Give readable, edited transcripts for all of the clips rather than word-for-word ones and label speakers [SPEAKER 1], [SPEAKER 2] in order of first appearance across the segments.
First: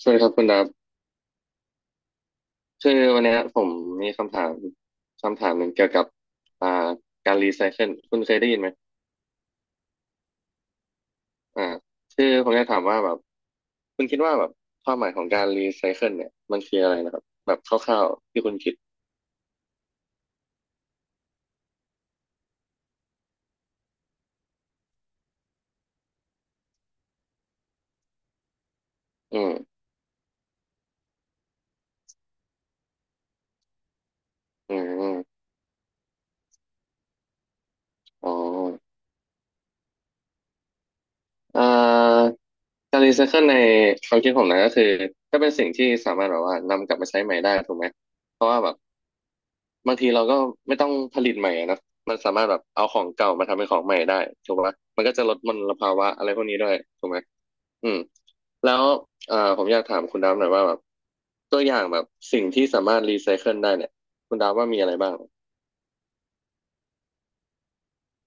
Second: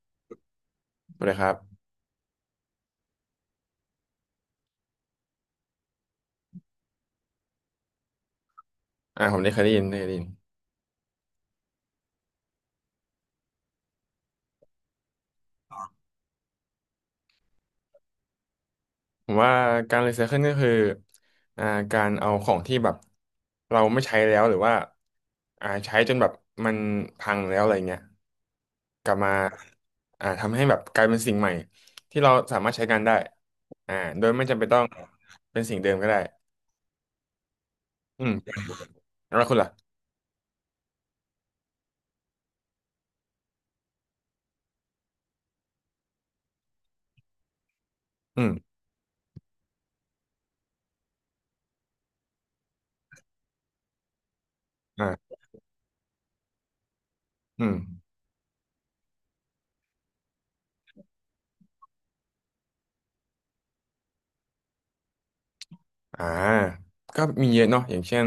[SPEAKER 1] สวัสดีครับคุณดับ
[SPEAKER 2] เลยครับ
[SPEAKER 1] คือวันเนี้ยผมมีคำถามคำถามหนึ่งเกี่ยวกับอ่าการรีไซเคิลคุณเคยได้ยินไหม
[SPEAKER 2] ผมได้เคยได้ยินได้เคยได้ยิน
[SPEAKER 1] อ่าคือผมจะถามว่าแบบคุณคิดว่าแบบความหมายของการรีไซเคิลเนี่ยมันคืออะไรนะครับแบบคร่าวๆที่คุณคิด
[SPEAKER 2] ผมว่าการรีไซเคิลก็คืออ่าการเอาของที่แบบเราไม่ใช้แล้วหรือว่าใช้จนแบบมันพังแล้วอะไรเงี้ยกลับมา
[SPEAKER 1] อืม
[SPEAKER 2] ทำให้แบบกลายเป็นสิ่งใหม่ที่เราสามารถใช้งานได้โดยไม่จำเป็น
[SPEAKER 1] อื
[SPEAKER 2] ต้อง
[SPEAKER 1] มอม
[SPEAKER 2] เป็นสิ่งเดิมก็ได้อื
[SPEAKER 1] อ๋อ
[SPEAKER 2] มแล้วคุณล่ะ
[SPEAKER 1] อ่าการรีไซเคิลในความคิดผมนะก็คือถ้าเป็นสิ่งที่สามารถแบบว่านำกลับมาใช้ใหม่ได้ถูกไหมเพ
[SPEAKER 2] อื
[SPEAKER 1] ราะ
[SPEAKER 2] ม
[SPEAKER 1] ว่าแบบ บางทีเราก็ไม่ต้องผลิตใหม่อะนะ มันสามารถแบบเอาของเก่ามาทำเป็นของใหม่ได้ถูกปะมันก็จะล
[SPEAKER 2] อ่า
[SPEAKER 1] ดมลภาวะอะไรพวกนี้ด้วยถูกไหม
[SPEAKER 2] อืม
[SPEAKER 1] อืมแล้วผมอยากถามคุณดาวหน่อยว่าแบบตัวอย่างแบบสิ่งที่สามารถรีไซเคิลได้เนี่ยคุณดาวว่ามีอะไรบ้าง
[SPEAKER 2] อ่าก็มีเยอะเนาะอย่างเช่น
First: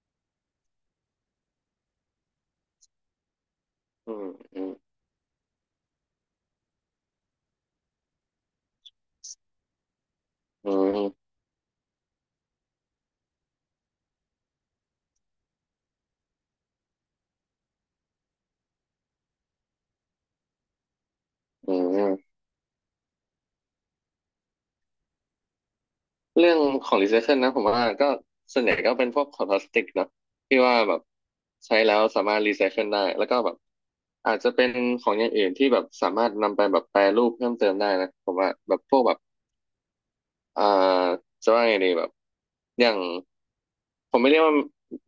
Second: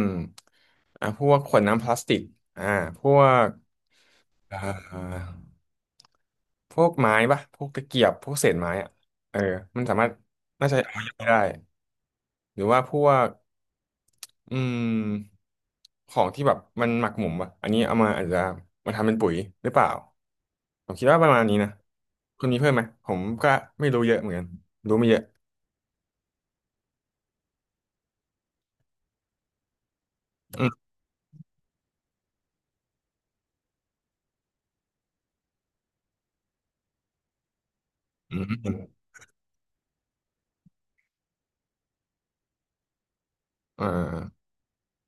[SPEAKER 2] พวกขวดน้ำพลาสติกอ่าพวก
[SPEAKER 1] อืมอื
[SPEAKER 2] อ่า
[SPEAKER 1] ม
[SPEAKER 2] พวกไม้ปะพวกตะเกียบพวกเศษไม้อะเออมันสามารถน่า
[SPEAKER 1] อื
[SPEAKER 2] จะ
[SPEAKER 1] ม
[SPEAKER 2] เอาไปได้หรือว่าพวกอืมของที่แบบมันหมักหมมปะอันนี้เอามาอาจจะมาทำเป็นปุ๋ยหรือเปล่าผมคิดว่าประมาณนี้นะ
[SPEAKER 1] อืม
[SPEAKER 2] คุณมีเพิ่มไหมผมก็ไม่รู้เยอะเหมือนกันรู้ไม่เยอะ
[SPEAKER 1] เรื่องของรีไซเคิลนะผมว่าก็ส่วนใหญ่ก็เป็นพวกขวดพลาสติกเนาะที่
[SPEAKER 2] อื
[SPEAKER 1] ว่า
[SPEAKER 2] ม
[SPEAKER 1] แบบใช้แล้วสามารถรีไซเคิลได้แล้วก็แบบอาจจะเป็นของอย่างอื่นที่แบบสามารถนำไปแบบแปรรูปเพิ่มเติมได้นะผ
[SPEAKER 2] อื
[SPEAKER 1] ม
[SPEAKER 2] ม
[SPEAKER 1] ว่า
[SPEAKER 2] อื
[SPEAKER 1] แบ
[SPEAKER 2] ม
[SPEAKER 1] บพวกแบบอ่าจะว่าไงดีแบบอย่าง
[SPEAKER 2] อ่
[SPEAKER 1] ผมไม่เรียก
[SPEAKER 2] า
[SPEAKER 1] ว่า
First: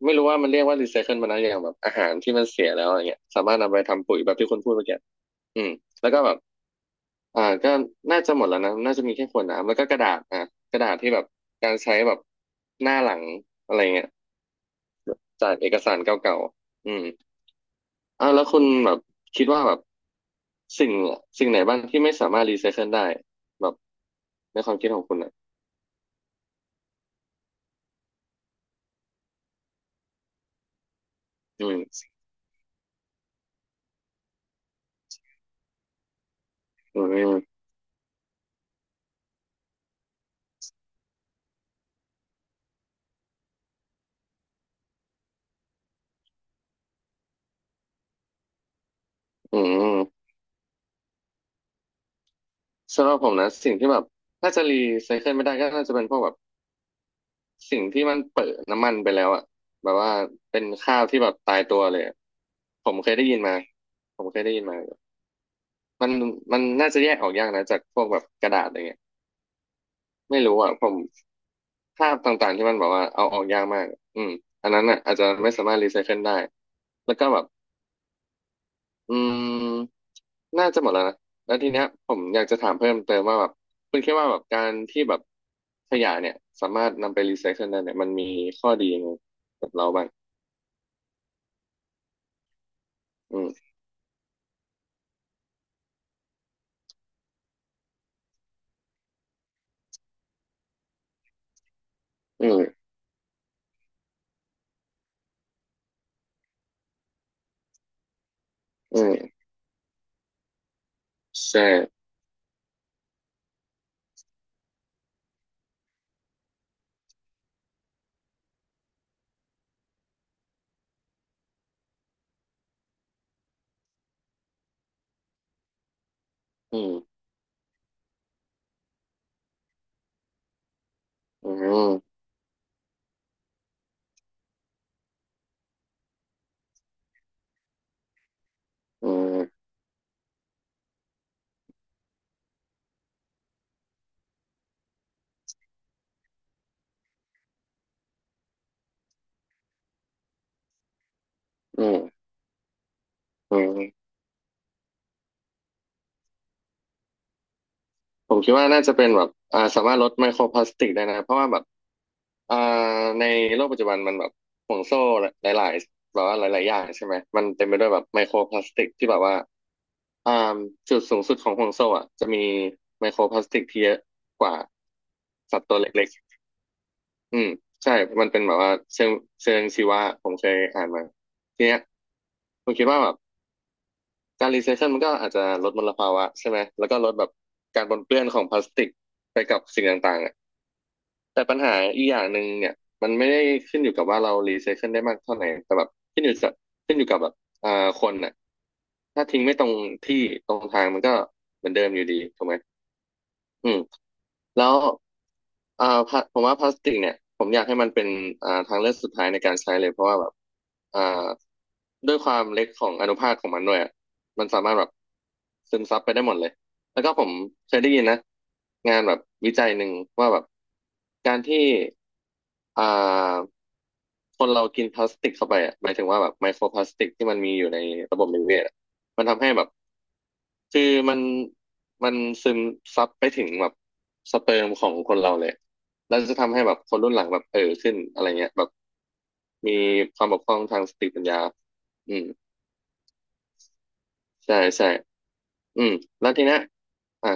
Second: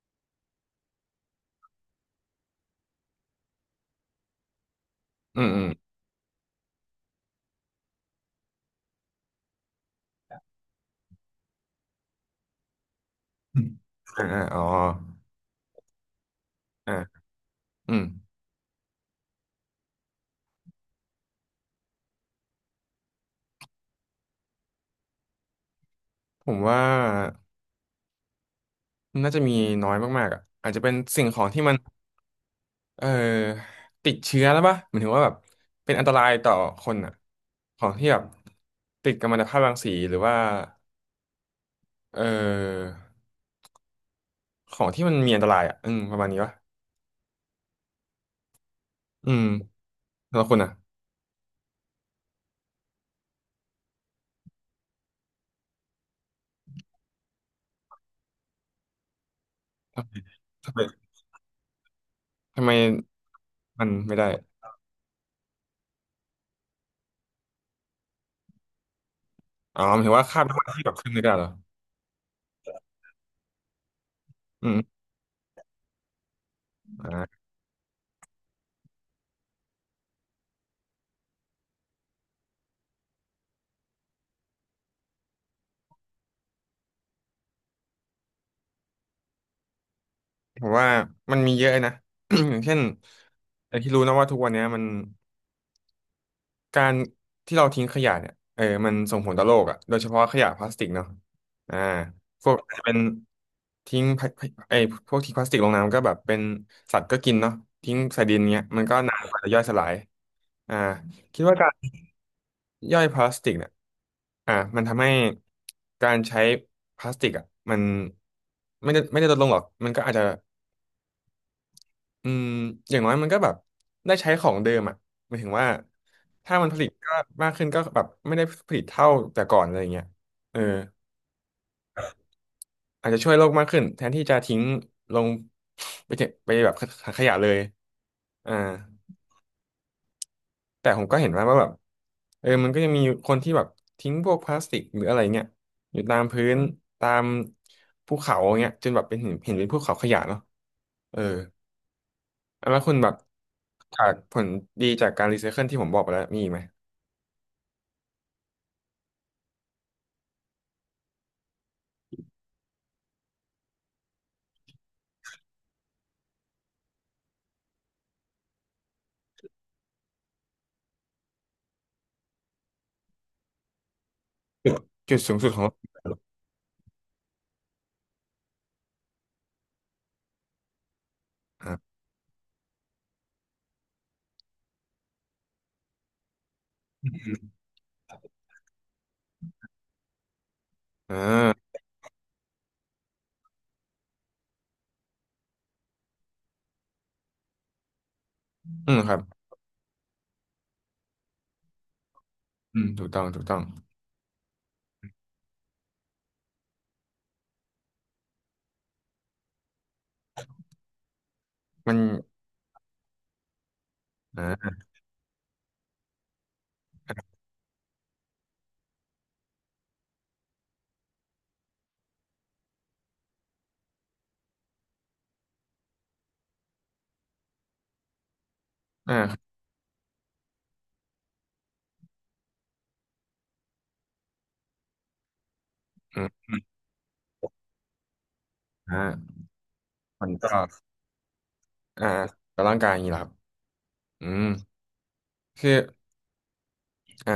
[SPEAKER 1] ไม่รู้ว่ามันเรียกว่ารีไซเคิลมันนะอย่างแบบอาหารที่มันเสียแล้วอะไรเงี้ยสามารถนำไปทำปุ๋ยแบบที่คุณพูดเมื่อกี้
[SPEAKER 2] อืม
[SPEAKER 1] อื
[SPEAKER 2] อืม
[SPEAKER 1] มแล้วก็แบบ ก็น่าจะหมดแล้วนะน่าจะมีแค่ขวดน้ำแล้วก็กระดาษอ่ะกระดาษที่แบบการใช้แบบหน้าหลัง
[SPEAKER 2] อม
[SPEAKER 1] อะไรเงี้ย
[SPEAKER 2] อ่าอ่าอ๋อ
[SPEAKER 1] จากเอกสารเก่าๆ
[SPEAKER 2] อ่า
[SPEAKER 1] อืม
[SPEAKER 2] อืม
[SPEAKER 1] แล้วคุณแบบคิดว่าแบบสิ่งสิ่งไหนบ้างที่ไม่สามารถรีไซเคิลได้แบบในความคิดของคุณอ่ะ
[SPEAKER 2] ผมว่าน่าจะมีน้อยมากๆอ่ะอาจจะเป็นสิ่งของที่
[SPEAKER 1] อื
[SPEAKER 2] มัน
[SPEAKER 1] ม
[SPEAKER 2] เอ่อติดเชื้อแล้วปะหมายถึงว่าแบบเป็นอันตรายต่อคน
[SPEAKER 1] อื
[SPEAKER 2] อ่ะ
[SPEAKER 1] ม
[SPEAKER 2] ของที่แบบติดกัมมันตภาพรังสีหรือว่าเอ่อของที่มันมีอันตรายอ่ะอืมประมาณนี้ปะอืม
[SPEAKER 1] อืม
[SPEAKER 2] แล้วคุณอ่ะ
[SPEAKER 1] สำหรับผมนะสิ่งที่แบบถ้าจะรีไซเคิลไม่ได้ก็น่าจะเป็นพวกแบบสิ่งที่มันเปิดน้ำมันไปแล้วอ่ะแบบว่าเป็น
[SPEAKER 2] ทำไม
[SPEAKER 1] ข้าวที่แบบตายตัวเลยอะ
[SPEAKER 2] ทำไม
[SPEAKER 1] ผมเคยได้ยินมา
[SPEAKER 2] มันไม่
[SPEAKER 1] ผ
[SPEAKER 2] ได้
[SPEAKER 1] มเคยได้ยินมา มันมันน่าจะแยกออกยากนะจากพวกแบบกระดาษอะไรเงี้ย
[SPEAKER 2] อ๋อหมายถึงว่าค
[SPEAKER 1] ไม่
[SPEAKER 2] ราบ
[SPEAKER 1] รู้
[SPEAKER 2] น้ำมัน
[SPEAKER 1] อ่ะผ
[SPEAKER 2] ที่แบ
[SPEAKER 1] ม
[SPEAKER 2] บขึ้นไม่ได้เหรอ
[SPEAKER 1] ภาพต่างๆที่มันบอกว่าเอาออกยากมากอืม
[SPEAKER 2] อื
[SPEAKER 1] อันนั้น
[SPEAKER 2] ม
[SPEAKER 1] อ่ะอาจจะไม่สามารถรีไซเคิลได้แล้วก็
[SPEAKER 2] อ่า
[SPEAKER 1] แบบอืมน่าจะหมดแล้วนะแล้วทีเนี้ยผมอยากจะถามเพิ่มเติมว่าแบบคุณคิดว่าแบบการที่แบบขยะเนี่ยสามารถนำไปรีไซเคิลได้เนี่ยมันมีข้อดียังไงกับเราบ้าง
[SPEAKER 2] ผมว่ามันมีเยอะนะ อย่างเช่น
[SPEAKER 1] อืม
[SPEAKER 2] ไอ้ที่รู้นะว่าทุกวันเนี้ยมัน การที่เราทิ้งขยะเนี่ยเออมันส่งผลต่อโลกอ่ะโดยเฉพาะขยะพลาสติกเนาะอ่าพ
[SPEAKER 1] อื
[SPEAKER 2] วกอาจจะ
[SPEAKER 1] ม
[SPEAKER 2] เป็นทิ้งพลาไอ้พวกทิ้งพลาสติกลงน้ำก็แบบเป็นสัตว์ก็กินเนาะทิ้งใส่ดินเงี้ยมันก็
[SPEAKER 1] อืม
[SPEAKER 2] นานกว่าจะย่อยสลายอ่าคิดว่า
[SPEAKER 1] ใช่
[SPEAKER 2] การย่อยพลาสติกเนี่ยมันทำให้การใช้พลาสติกอ่ะมันไม่ได้ลดลงหรอกมันก็อาจจะ อืมอย่างน้อยมันก็แบบได้ใช้ของเดิมอ่ะหมายถึงว่าถ้ามันผ
[SPEAKER 1] อื
[SPEAKER 2] ลิต
[SPEAKER 1] ม
[SPEAKER 2] ก็มากขึ้นก็แบบไม่ได้ผลิตเท่าแต่ก่อนอะไรเงี้ยเออ
[SPEAKER 1] อืม
[SPEAKER 2] อาจจะช่วยโลกมากขึ้นแทนที่จะทิ้งลงไปเถอะไปแบบถังขยะเลยอ่า
[SPEAKER 1] อืม
[SPEAKER 2] แต่ผมก็เห็นว่าแบบเออมันก็ยังมีคนที่แบบทิ้งพวกพลาสติกหรืออะไรเงี้ยอยู่ตามพื้นตามภูเขาเงี้ยจนแบบเป็นเห็นเป็นภูเขาขยะเนาะเออ
[SPEAKER 1] อืม
[SPEAKER 2] แล้วคุณแบบ
[SPEAKER 1] อืม
[SPEAKER 2] จากผลดีจากการรีไซเคิลที่ผมบอกไปแล้วมีอีกไหม
[SPEAKER 1] ผมคิดว่าน่าจะเป็นแบบสามารถลดไมโครพลาสติกได้นะเพราะว่าแบบอ่าในโลกปัจจุบันมันแบบห่วงโซ่หลายๆแบบว่าหลายๆอย่างใช่ไหมมันเต็มไปด้วยแบบไมโครพลาสติกที่แบบว่าอ่าจุดสูงสุดของห่วงโซ่อ่ะจะมีไมโครพลาสติกที่เยอะกว่า
[SPEAKER 2] จุดจุดสูงสุด
[SPEAKER 1] สั
[SPEAKER 2] ข
[SPEAKER 1] ต
[SPEAKER 2] อ
[SPEAKER 1] ว์ตัว
[SPEAKER 2] ง
[SPEAKER 1] เล็กๆอืมใช่มันเป็นแบบว่าเชิงชีวะผมเคยอ่านมาทีเนี้ย
[SPEAKER 2] อ่า
[SPEAKER 1] ผมคิดว่าแบบการรีไซเคิลมันก็อาจจะลดมลภาวะใช่ไหมแล้วก็ลดแบบการปนเปื้อนของพลาสติกไปกับสิ่งต่างๆอะ
[SPEAKER 2] อ่
[SPEAKER 1] แต่ปัญ
[SPEAKER 2] า
[SPEAKER 1] หาอีกอย่างหนึ่งเนี่ยมันไม่ได้ขึ้นอยู่กับว่าเรารีไซเคิลได้มากเท่าไหร่แต่แบบขึ้นอยู่กับขึ้นอยู่กับแบบอ่าคนน่ะ
[SPEAKER 2] อืมครับ
[SPEAKER 1] ถ้าทิ้งไม่ตรงที่ตรงทางมันก็เหมือนเดิมอยู่ดีถูกไหม
[SPEAKER 2] อืมถูกต้อง
[SPEAKER 1] อืมแล้วอ่าพลาผมว่าพลาสติกเนี่ยผมอยากให้มันเป็นทางเลือกสุดท้ายในการใช้เลยเพราะว่าแบบอ่า
[SPEAKER 2] มัน
[SPEAKER 1] ด้วยความเล็กของอนุภาคของมันด้วยอะมันสามาร
[SPEAKER 2] อ่า
[SPEAKER 1] ถแบบซึมซับไปได้หมดเลยแล้วก็ผมเคยได้ยินนะงานแบบวิจัยหนึ่งว่าแบบการที่อ่าคนเรากินพลาสติกเข้าไปอะหมายถึงว่าแบบไมโครพลาสติกที่มันมีอยู่ในระบบนิเวศอะมัน
[SPEAKER 2] ครั
[SPEAKER 1] ทำให้
[SPEAKER 2] บ
[SPEAKER 1] แบบ คือมันมันซึมซับไปถึงแบบสเปิร์มของคนเราเลย แล้
[SPEAKER 2] อื
[SPEAKER 1] ว
[SPEAKER 2] ม
[SPEAKER 1] จะ
[SPEAKER 2] อ
[SPEAKER 1] ทำ
[SPEAKER 2] ม
[SPEAKER 1] ให้แบบคนรุ่นหลังแบบเออขึ้นอะไรเงี้ยแบบ
[SPEAKER 2] อ่า
[SPEAKER 1] มีควา
[SPEAKER 2] มั
[SPEAKER 1] ม
[SPEAKER 2] น
[SPEAKER 1] บก
[SPEAKER 2] ก็
[SPEAKER 1] พร่องทางสติปัญญา
[SPEAKER 2] อ่า
[SPEAKER 1] อืม
[SPEAKER 2] กับร่างกายอย่างนี้เหรอครับอืม
[SPEAKER 1] ใช่ใช่
[SPEAKER 2] คือ
[SPEAKER 1] อืมแล้วทีเนี้ยอ่ะ
[SPEAKER 2] อ่า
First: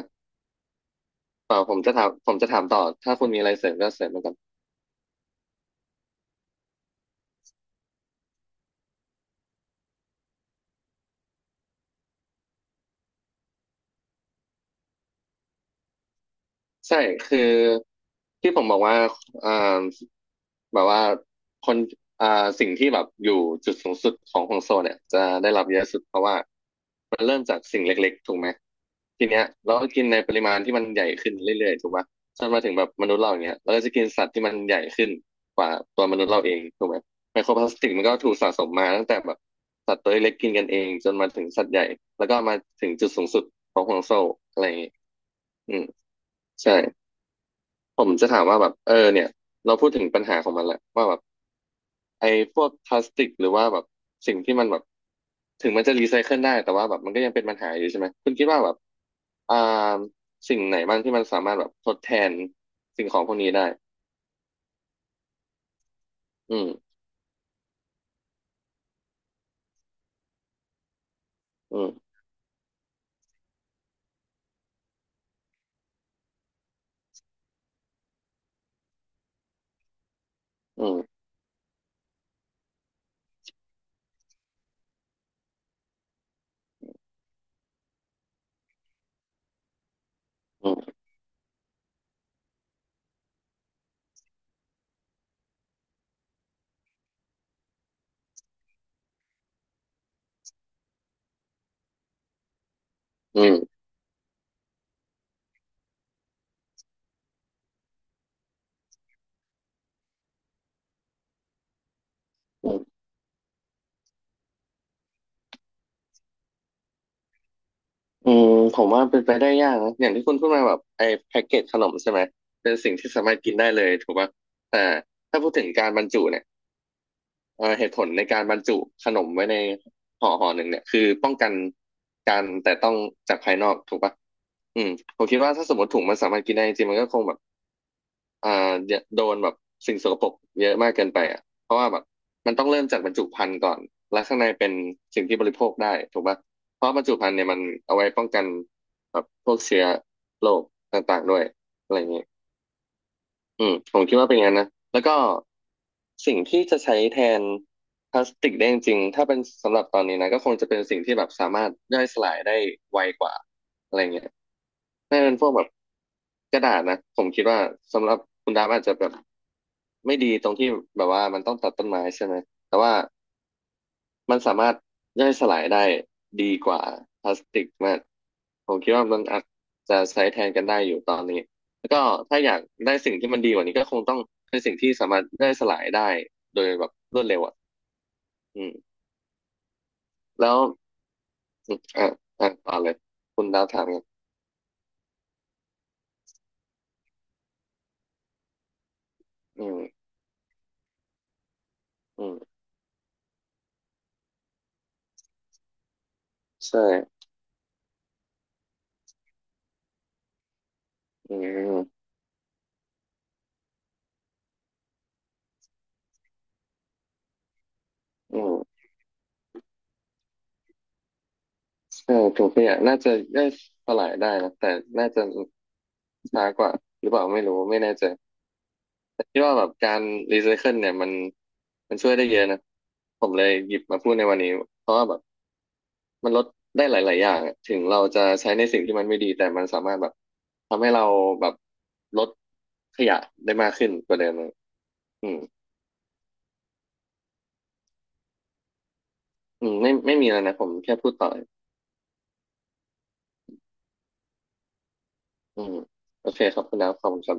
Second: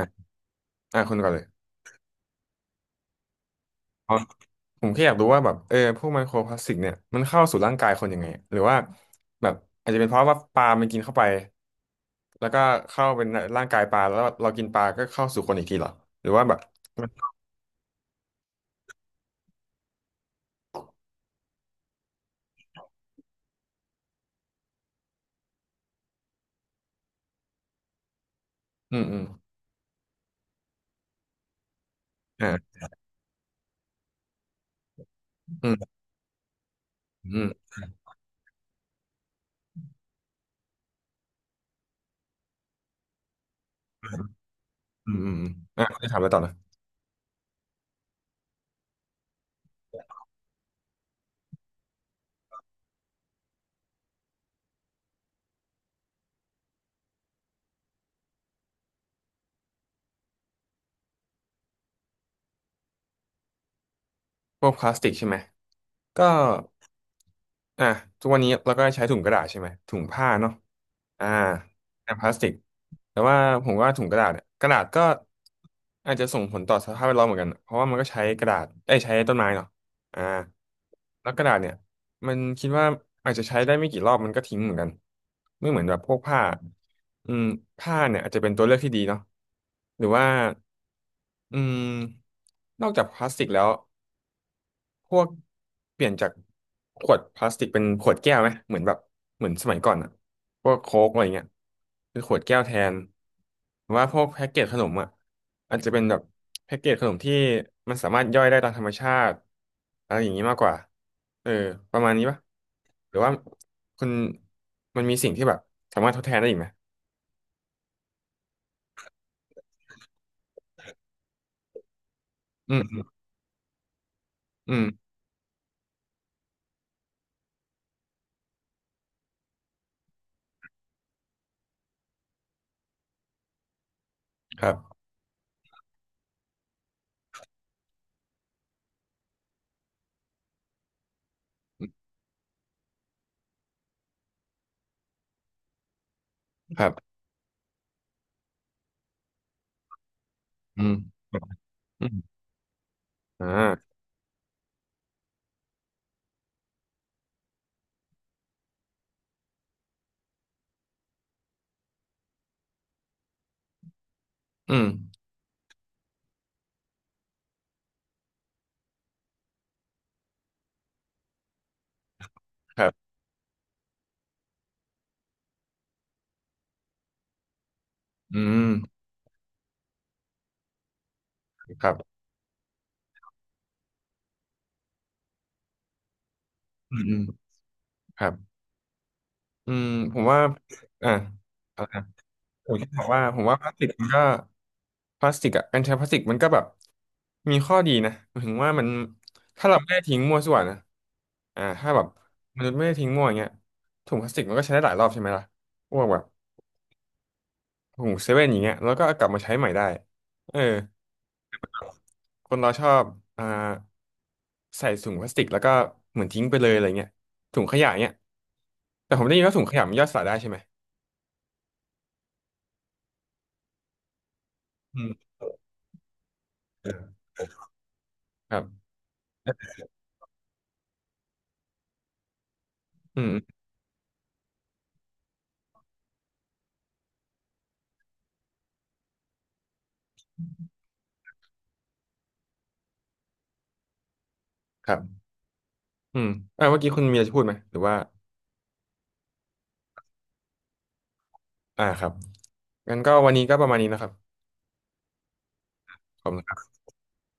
[SPEAKER 2] คุณก่อนเลย
[SPEAKER 1] ต่อผมจะถามต่อถ้าคุณมีอะไรเสริมก็เสริ
[SPEAKER 2] อ๋
[SPEAKER 1] ม
[SPEAKER 2] อ
[SPEAKER 1] มาก่อน
[SPEAKER 2] ผมแค่อยากรู้ว่าแบบเออพวกไมโครพลาสติกเนี่ยมันเข้าสู่ร่างกายคนยังไงหรือว่าแบบอาจจะเป็นเพราะว่าปลามันกินเข้าไปแล้วก็เข้าเป็นร่างกายปลาแล้วเรากินปลาก็เข้าสู่คนอีกทีเหรอหรือว่าแบบ
[SPEAKER 1] ใช่ คือที่ผมบอกว่าอ่าแบบว่าคนอ่า สิ่งที่แบบอยู่จุดสูงสุดของห่วงโซ่เนี่ยจะได้รับเยอะสุดเพราะว่ามันเริ่มจากสิ่งเล็กๆถูกไหม
[SPEAKER 2] อืมอืม
[SPEAKER 1] ทีเนี้ยเราก็กินในปริมาณที่มันใหญ่ขึ้นเรื่อยๆถูกปะจ
[SPEAKER 2] อ่
[SPEAKER 1] นมาถึ
[SPEAKER 2] า
[SPEAKER 1] งแบบมนุษย์เราอย่างเงี้ยเราก็จะกินสัตว์ที่มันใหญ่ขึ้นก
[SPEAKER 2] อื
[SPEAKER 1] ว่า
[SPEAKER 2] ม
[SPEAKER 1] ตัวมนุษย์เราเองถูกไหม
[SPEAKER 2] อื
[SPEAKER 1] ไม
[SPEAKER 2] ม
[SPEAKER 1] โครพลาสติกมันก็ถูกสะสมมาตั้งแต่แบบสัตว์ตัวเล็กๆกินกันเองจนมาถึงสัตว์ใหญ่แล้วก็มาถึงจุดสูงสุดของห่วงโซ่อะไรอย่างงี้
[SPEAKER 2] อืมอืม
[SPEAKER 1] อื
[SPEAKER 2] อ่ะ
[SPEAKER 1] ม
[SPEAKER 2] คุณจะถามอะไรต่อนะ
[SPEAKER 1] ใช่ ผมจะถามว่าแบบเนี่ยเราพูดถึงปัญหาของมันแหละว่าแบบไอ้พวกพลาสติกหรือว่าแบบสิ่งที่มันแบบถึงมันจะรีไซเคิลได้แต่ว่าแบบมันก็ยังเป็นปัญหาอยู่ใช่ไหมคุณคิดว่าแบบอ่าสิ่งไหนบ้างที่มันสามารถแบบทดแทนสิ่งของพวกนี้ได้
[SPEAKER 2] พวกพลาสติกใช่ไหมก็
[SPEAKER 1] อืม
[SPEAKER 2] อ่ะทุกวันนี้เราก็ใช้ถุงกระดาษใช่ไหมถุงผ้าเนาะอ่า
[SPEAKER 1] อืม
[SPEAKER 2] แทนพลาสติกแต่ว่าผมว่าถุงกระดาษเนี่ยกระดาษก็อาจจะส่งผลต่อสภาพแวดล้อมเหมือนกันเพราะว่ามันก็ใช้กระดาษได้ยใช้ต้นไม้เนาะอ่า
[SPEAKER 1] อืม
[SPEAKER 2] แล้วกระดาษเนี่ยมันคิดว่าอาจจะใช้ได้ไม่กี่รอบมันก็ทิ้งเหมือนกันไม่เหมือนแบบพวกผ้าอืมผ้าเนี่ยอาจจะเป็นตัวเลือกที่ดีเนาะหรือว่า
[SPEAKER 1] อืม
[SPEAKER 2] อืมนอกจากพลาสติกแล้ว พวกเปลี่ยนจากขวดพลาสติกเป็นขวดแก้วไหมเหมือนแบบเหมือนสมัยก่อนอะพวกโค้กอะไรเงี้ยเป็นขวดแก้วแทน
[SPEAKER 1] อืม
[SPEAKER 2] หรือว่าพวกแพ็กเกจขนมอะอาจจะเป็นแบบแพ็กเกจขนมที่มันสามารถย่อยได้ตามธรรมชาติอะไรอย่างนี้มากกว่าเออประมาณนี้ปะ
[SPEAKER 1] อืม
[SPEAKER 2] หรือว่าคุณมันมีสิ่งที่แบบสามารถทดแทนได้อีกไหม
[SPEAKER 1] อืมผมว่าเป็นไปได้ยากนะอย่างที่คุณพูดมาแบบไอ้แพ็กเกจขนมใช่ไหมเป็
[SPEAKER 2] อื
[SPEAKER 1] นสิ่งที่
[SPEAKER 2] ม
[SPEAKER 1] สามารถกินได้เลยถูกป่ะ
[SPEAKER 2] อื
[SPEAKER 1] แต่
[SPEAKER 2] ม
[SPEAKER 1] ถ้าพูดถึงการบรรจุเนี่ย เหตุผลในการบรรจุขนมไว้ในห่อหนึ่งเนี่ยคือป้องกันการแต่ต้องจากภายนอกถูกปะ
[SPEAKER 2] ครับ
[SPEAKER 1] อืมผมคิดว่าถ้าสมมติถุงมันสามารถกินได้จริงๆมันก็คงแบบอ่าโดนแบบสิ่งสกปรกเยอะมากเกินไปอ่ะเพราะว่าแบบมันต้องเริ่มจากบรรจุภัณฑ์ก่อนแล้วข้างในเป็นสิ่งที่บริโภคได้ถูกปะเพ
[SPEAKER 2] ครั
[SPEAKER 1] ราะ
[SPEAKER 2] บ
[SPEAKER 1] บรรจุภัณฑ์เนี่ยมันเอาไว้ป้องกันแบบพวกเชื้อโรค
[SPEAKER 2] อื
[SPEAKER 1] ต่า
[SPEAKER 2] ม
[SPEAKER 1] งๆด้วยอะไรอ
[SPEAKER 2] อื
[SPEAKER 1] ย่างเงี้ย
[SPEAKER 2] มอ่
[SPEAKER 1] อืม
[SPEAKER 2] า
[SPEAKER 1] ผมคิดว่าเป็นอย่างนั้นนะแล้วก็สิ่งที่จะใช้แทนพลาสติกได้จริงๆถ้าเป็นสำหรับตอนนี้นะก็คงจะเป็นสิ่งที่แบบสามารถย่อยสลายได้ไวกว่าอะไรเงี้ย
[SPEAKER 2] อืม
[SPEAKER 1] น่าจะเป็นพวกแบบกระดาษนะผมคิดว่าสำหรับคุณดาบอาจจะแบบไม่ดีตรงที่แบบว่ามันต้องตัดต้นไม้ใช่ไหมแต่
[SPEAKER 2] ครั
[SPEAKER 1] ว่า
[SPEAKER 2] บ
[SPEAKER 1] มันสามารถย่อยสลายได้ดีกว่าพลาสติกมาก
[SPEAKER 2] อื
[SPEAKER 1] ผมคิด
[SPEAKER 2] ม
[SPEAKER 1] ว่ามันอาจจะใช้แทนกันได้อยู่ตอนนี้
[SPEAKER 2] ค
[SPEAKER 1] แล้ว
[SPEAKER 2] รับ
[SPEAKER 1] ก็ถ้าอยากได้สิ่งที่มันดีกว่านี้ก็คงต้องเป็นสิ่งที่สามารถย่อยสลายได้โดยแบบ
[SPEAKER 2] อืมอื
[SPEAKER 1] ร
[SPEAKER 2] ม
[SPEAKER 1] วดเร็วอ่ะ
[SPEAKER 2] ครับ
[SPEAKER 1] อืม
[SPEAKER 2] อืมผมว่า
[SPEAKER 1] แล้ว
[SPEAKER 2] อ่า
[SPEAKER 1] อม
[SPEAKER 2] อะไรนะ
[SPEAKER 1] อ่ะอ่ะ
[SPEAKER 2] ผ
[SPEAKER 1] ต่อ
[SPEAKER 2] มแค่
[SPEAKER 1] เลย
[SPEAKER 2] บอกว่าผ
[SPEAKER 1] คุ
[SPEAKER 2] ม
[SPEAKER 1] ณ
[SPEAKER 2] ว่า
[SPEAKER 1] ดา
[SPEAKER 2] พ
[SPEAKER 1] ว
[SPEAKER 2] ลาส
[SPEAKER 1] ถา
[SPEAKER 2] ติ
[SPEAKER 1] ม
[SPEAKER 2] ก
[SPEAKER 1] กัน
[SPEAKER 2] มันก็พลาสติกอ่ะการใช้พลาสติกมันก็แบบมีข้อดีนะหมายถึงว่ามัน
[SPEAKER 1] อื
[SPEAKER 2] ถ้าเรา
[SPEAKER 1] ม
[SPEAKER 2] ไม่ได้ทิ้งมั่วส่วนนะถ้าแบบ
[SPEAKER 1] อืม
[SPEAKER 2] มันษย์ไม่ได้ทิ้งมั่วอย่างเงี้ยถุงพลาสติกมันก็ใช้ได้หลายรอบใช่ไหมล่ะพวกแบบ
[SPEAKER 1] ใช่
[SPEAKER 2] ถุงเซเว่นอย่างเงี้ยแล้วก็เอากลับมาใช้ใหม่ได้เออ
[SPEAKER 1] อืม
[SPEAKER 2] คนเราชอบอ่าใส่ถุงพลาสติกแล้วก็เหมือนทิ้งไปเลยอะไรเงี้ยถุงขยะเงี้ย
[SPEAKER 1] อืม
[SPEAKER 2] แต่ผมได้ยินว่าถุงขยะมันย่อยสลายได้ใช่ไหม
[SPEAKER 1] ใช่ถุงขยะน่าจะได้สลายได้นะแต่
[SPEAKER 2] อื
[SPEAKER 1] น่าจะ
[SPEAKER 2] ม
[SPEAKER 1] ช้ากว่าหรือเปล่าไม่รู้ไม่แน่ใจ
[SPEAKER 2] ครับ
[SPEAKER 1] แต่คิดว่าแบบการรีไซเคิลเนี่ยมันมันช่วยได้เยอะนะ
[SPEAKER 2] อื
[SPEAKER 1] ผม
[SPEAKER 2] ม
[SPEAKER 1] เลย
[SPEAKER 2] อื
[SPEAKER 1] หยิบมาพูดในวันนี้เพราะว่าแบบมันลดได้หลาย ๆ อย่างอะถึงเราจะใช้ในสิ่งที่มันไม่ดีแต่มันสามารถแบบทำให้เราแบบลดขยะได้มากขึ้นกว่าเดิมอะ
[SPEAKER 2] มครับ
[SPEAKER 1] อืม
[SPEAKER 2] อืมเมื่อกี้คุณเมียจะพูดไหมหรือว่า
[SPEAKER 1] อืมไม่ไม่มีแล้วนะผมแค่พูดต่อ
[SPEAKER 2] ครับงั้นก็วันนี้ก็ประมาณนี้นะครับ
[SPEAKER 1] อืม
[SPEAKER 2] ข
[SPEAKER 1] โอ
[SPEAKER 2] อบคุ
[SPEAKER 1] เค
[SPEAKER 2] ณครั
[SPEAKER 1] ครับ
[SPEAKER 2] บ
[SPEAKER 1] คุณดาวขอบคุณครับ